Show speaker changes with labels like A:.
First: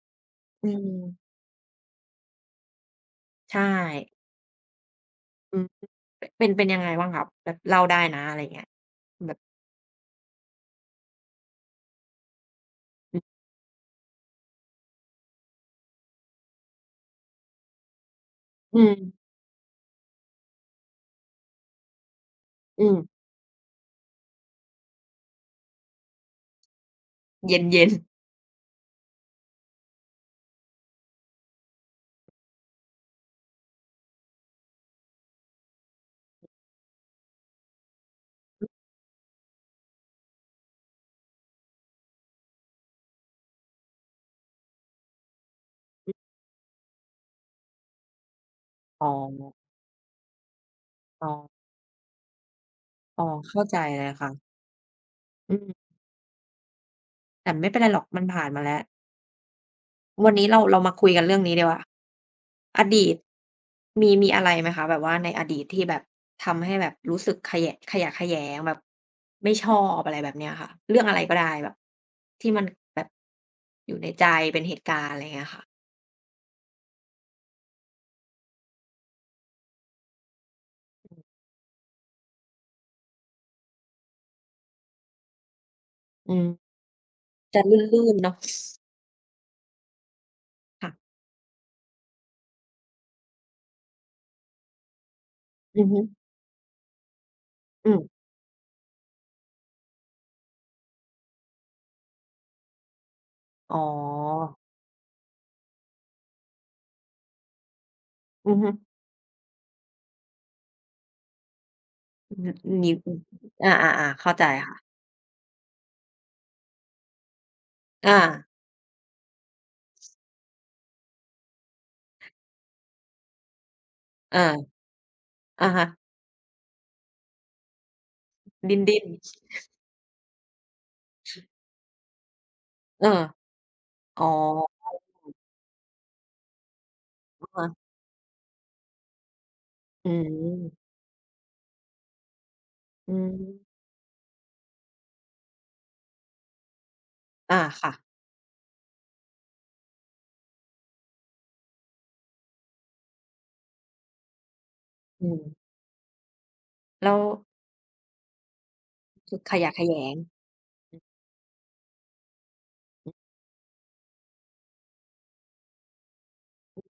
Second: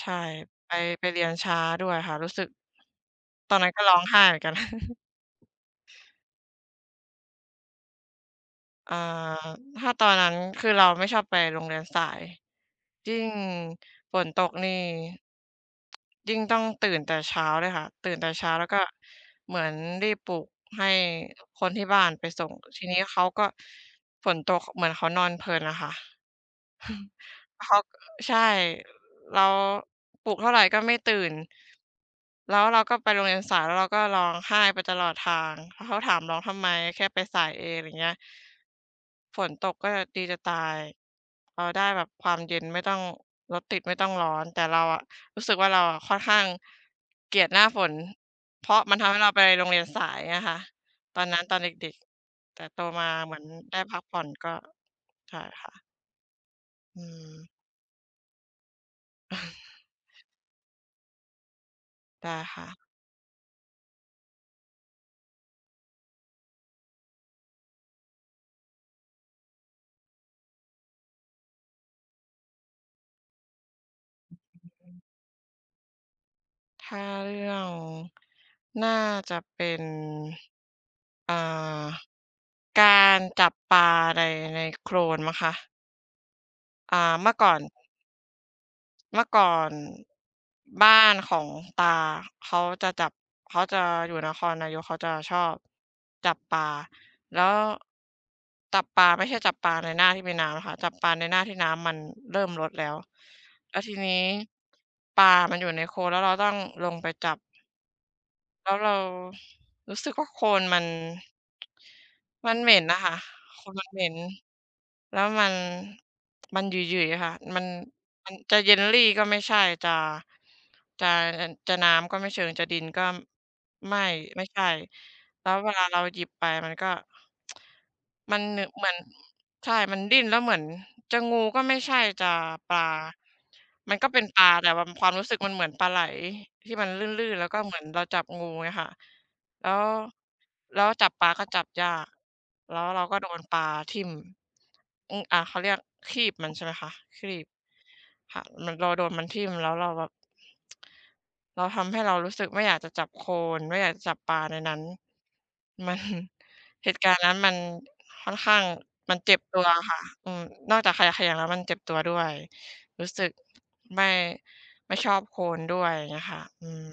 A: ใช่
B: อื
A: ไป ไปเ
B: ม
A: รียนช้าด้วยค่ะ รู้สึก ต
B: ใ
A: อ
B: ช
A: นนั้นก็ร้อง
B: ่
A: ไห้เหมือนกัน
B: อืม เป็น เป็นยังไงบ้างคะ แบบเล่าได้นะ อะไรอย่างเงี้ย
A: อา
B: แบบ
A: ถ้าตอนนั้นคือเราไม่ชอบไปโรงเรียนสาย ยิ่งฝนตกนี่ ยิ่งต้องตื่นแต่เช้าด้วยค่ะ ตื่นแต่เช้า แล้ว
B: อ
A: ก็
B: ืม
A: เหมือนรีบปลูกให้คนที่บ้านไปส่ง ท
B: อื
A: ีนี้
B: ม
A: เขาก็ ฝนตกเหมือนเขานอนเพลินอะค่ะ
B: เ
A: แล้วเข
B: ย
A: า
B: ็น
A: ก อ
B: ๆ
A: ใช่ เรา ปลุกเท่าไรก็ไม่ตื่น แล้วเราก็ไปโรงเรียนสาย แล้วเราก็ร้องไห้ไปตลอดทาง แล้วเขาถาม "ร้องทำไม? แค่ไปสายเอง" อะไรอย่างเงี้ย ฝนตกก็แบบดีจะตาย เราได้แบบความเย็น ไม่ต้องรถติด ไม่ต้องร้อน แต่เราอะรู้สึกว่า เราค่อนข้าง เกลียดหน้าฝน เพราะมันท
B: อ๋
A: ำให้เราไป
B: อ
A: โรงเรียนสายอะค่ะ ตอ
B: อ๋
A: นนั้น
B: อ
A: ตอนเด็ก ๆ แต่โตมา
B: อ๋อ
A: เหมือน
B: เข้า
A: ไ
B: ใ
A: ด
B: จ
A: ้พ
B: เ
A: ั
B: ล
A: ก
B: ย
A: ผ่อ
B: ค่
A: น
B: ะ
A: ก็ ใช่
B: อื
A: ค่ะ
B: ม
A: อืม
B: แต่ไม่เป็นไรหรอก มันผ่านมาแล้ว วันนี้เรา เรามาคุยกันเรื่องนี้ดีกว่า
A: ได้ค่ะ
B: "อดีต" มี มีอะไรไหมคะ แบบว่าในอดีตที่แบบ ทำให้แบบรู้สึกขยะ ขยะแขยง แบบไม่ชอบ อะไรแบบเนี้ยค่ะ เรื่องอะไรก็ได้แบบ ที่มันแบบ อยู่ในใจ เป็นเหต
A: อื
B: ุกา
A: อ
B: รณ์? อะไรอย่างเงี้ยค่ะ
A: ถ้าเรื่อง น่าจะเป็น
B: อือ
A: เอ่อ การจับปลาใน ในโคลนมั้งคะ
B: อืม
A: อ่า เมื่อก่อ
B: จะ
A: น
B: ลื่น ๆ เนาะ
A: เมื่อก่อน
B: ค
A: บ
B: ่ะ
A: ้านของตาเขาจะจับ เขาจะอยู่นครนายก เขาจะชอบ
B: อือฮึ
A: จับปลา แล้ว
B: อืม
A: จับปลาไม่ใช่จับปลาในหน้าที่มีน้ำอะค่ะ จับปลาในหน้าที่น้ำมันเริ่มลดแล้ว แ
B: อ
A: ล
B: ๋
A: ้วทีนี้
B: อ
A: ปลามันอยู่ในโคลน แล้วเราต้องลงไปจับ
B: อือฮ
A: แล้ว
B: ึ
A: เรา รู้สึกว่าโคลนมัน
B: อ
A: มันเหม็น
B: งี้
A: น่ะค
B: อ
A: ่
B: ื
A: ะ โคลน
B: อ
A: มั
B: อ
A: นเหม็
B: า ๆ
A: น
B: ๆ เข้าใจค่ะ
A: แล้วมัน มันหยึย ๆ ค่ะ มัน
B: อ
A: มัน
B: า
A: จะ jelly ก็ไม่ใช่ จะ จะ จะ น้ำก็ไม่เชิง จะดินก็ไม่
B: อ
A: ไ
B: า
A: ม่ใช่ แล้ว
B: อะ
A: เวล
B: ฮ
A: าเร
B: ะ
A: าหยิบไปมันก็ มัน น
B: ดิ
A: เหมือน
B: ้น ๆ
A: ใช่ มันดิ้น แล้วเหมือนจะงูก็ไม่ใช่ จะปลา
B: เออ
A: มันก็เป
B: อ
A: ็
B: ๋
A: น
B: อ
A: ปลา แต่แบบความรู้สึกมันเหมือนปลาไหลที่มันลื่น ๆ แ
B: อ
A: ล้ว
B: ะ
A: ก็
B: ฮ
A: เ
B: ะ
A: หมือนเราจับงู อย่างเงี้ยค่ะ แล้ว
B: อืม
A: แล้วจับปลาก็จับยาก แล้วเรา
B: อื
A: ก็โดนปลา
B: ม
A: ทิ่ม อืม อา เขาเรียกครีบมันใช่ไหมคะ ครีบ
B: อา ค่ะ
A: ค่ะ เหมือนเราโดนมันทิ่ม แล้วเราแบบ แล้วทำให้เรารู้สึกไม่อยากจะจับโคลน ไม่อยากจะจับปลาในนั้น
B: อืม
A: มัน เหตุ
B: แล
A: กา
B: ้
A: รณ
B: ว
A: ์นั้นมันค่อนข้าง มันเ
B: ค
A: จ
B: ื
A: ็บ
B: อข
A: ตั
B: ย
A: ว
B: ะแข
A: ค
B: ย
A: ่ะ
B: ง
A: อืม นอกจากขยะแขยง แล้วมันเจ็บตัวด้วย รู้สึก ไม่ ไม่ชอบโคลนด้วย อย่างเงี้ยค่ะ อืม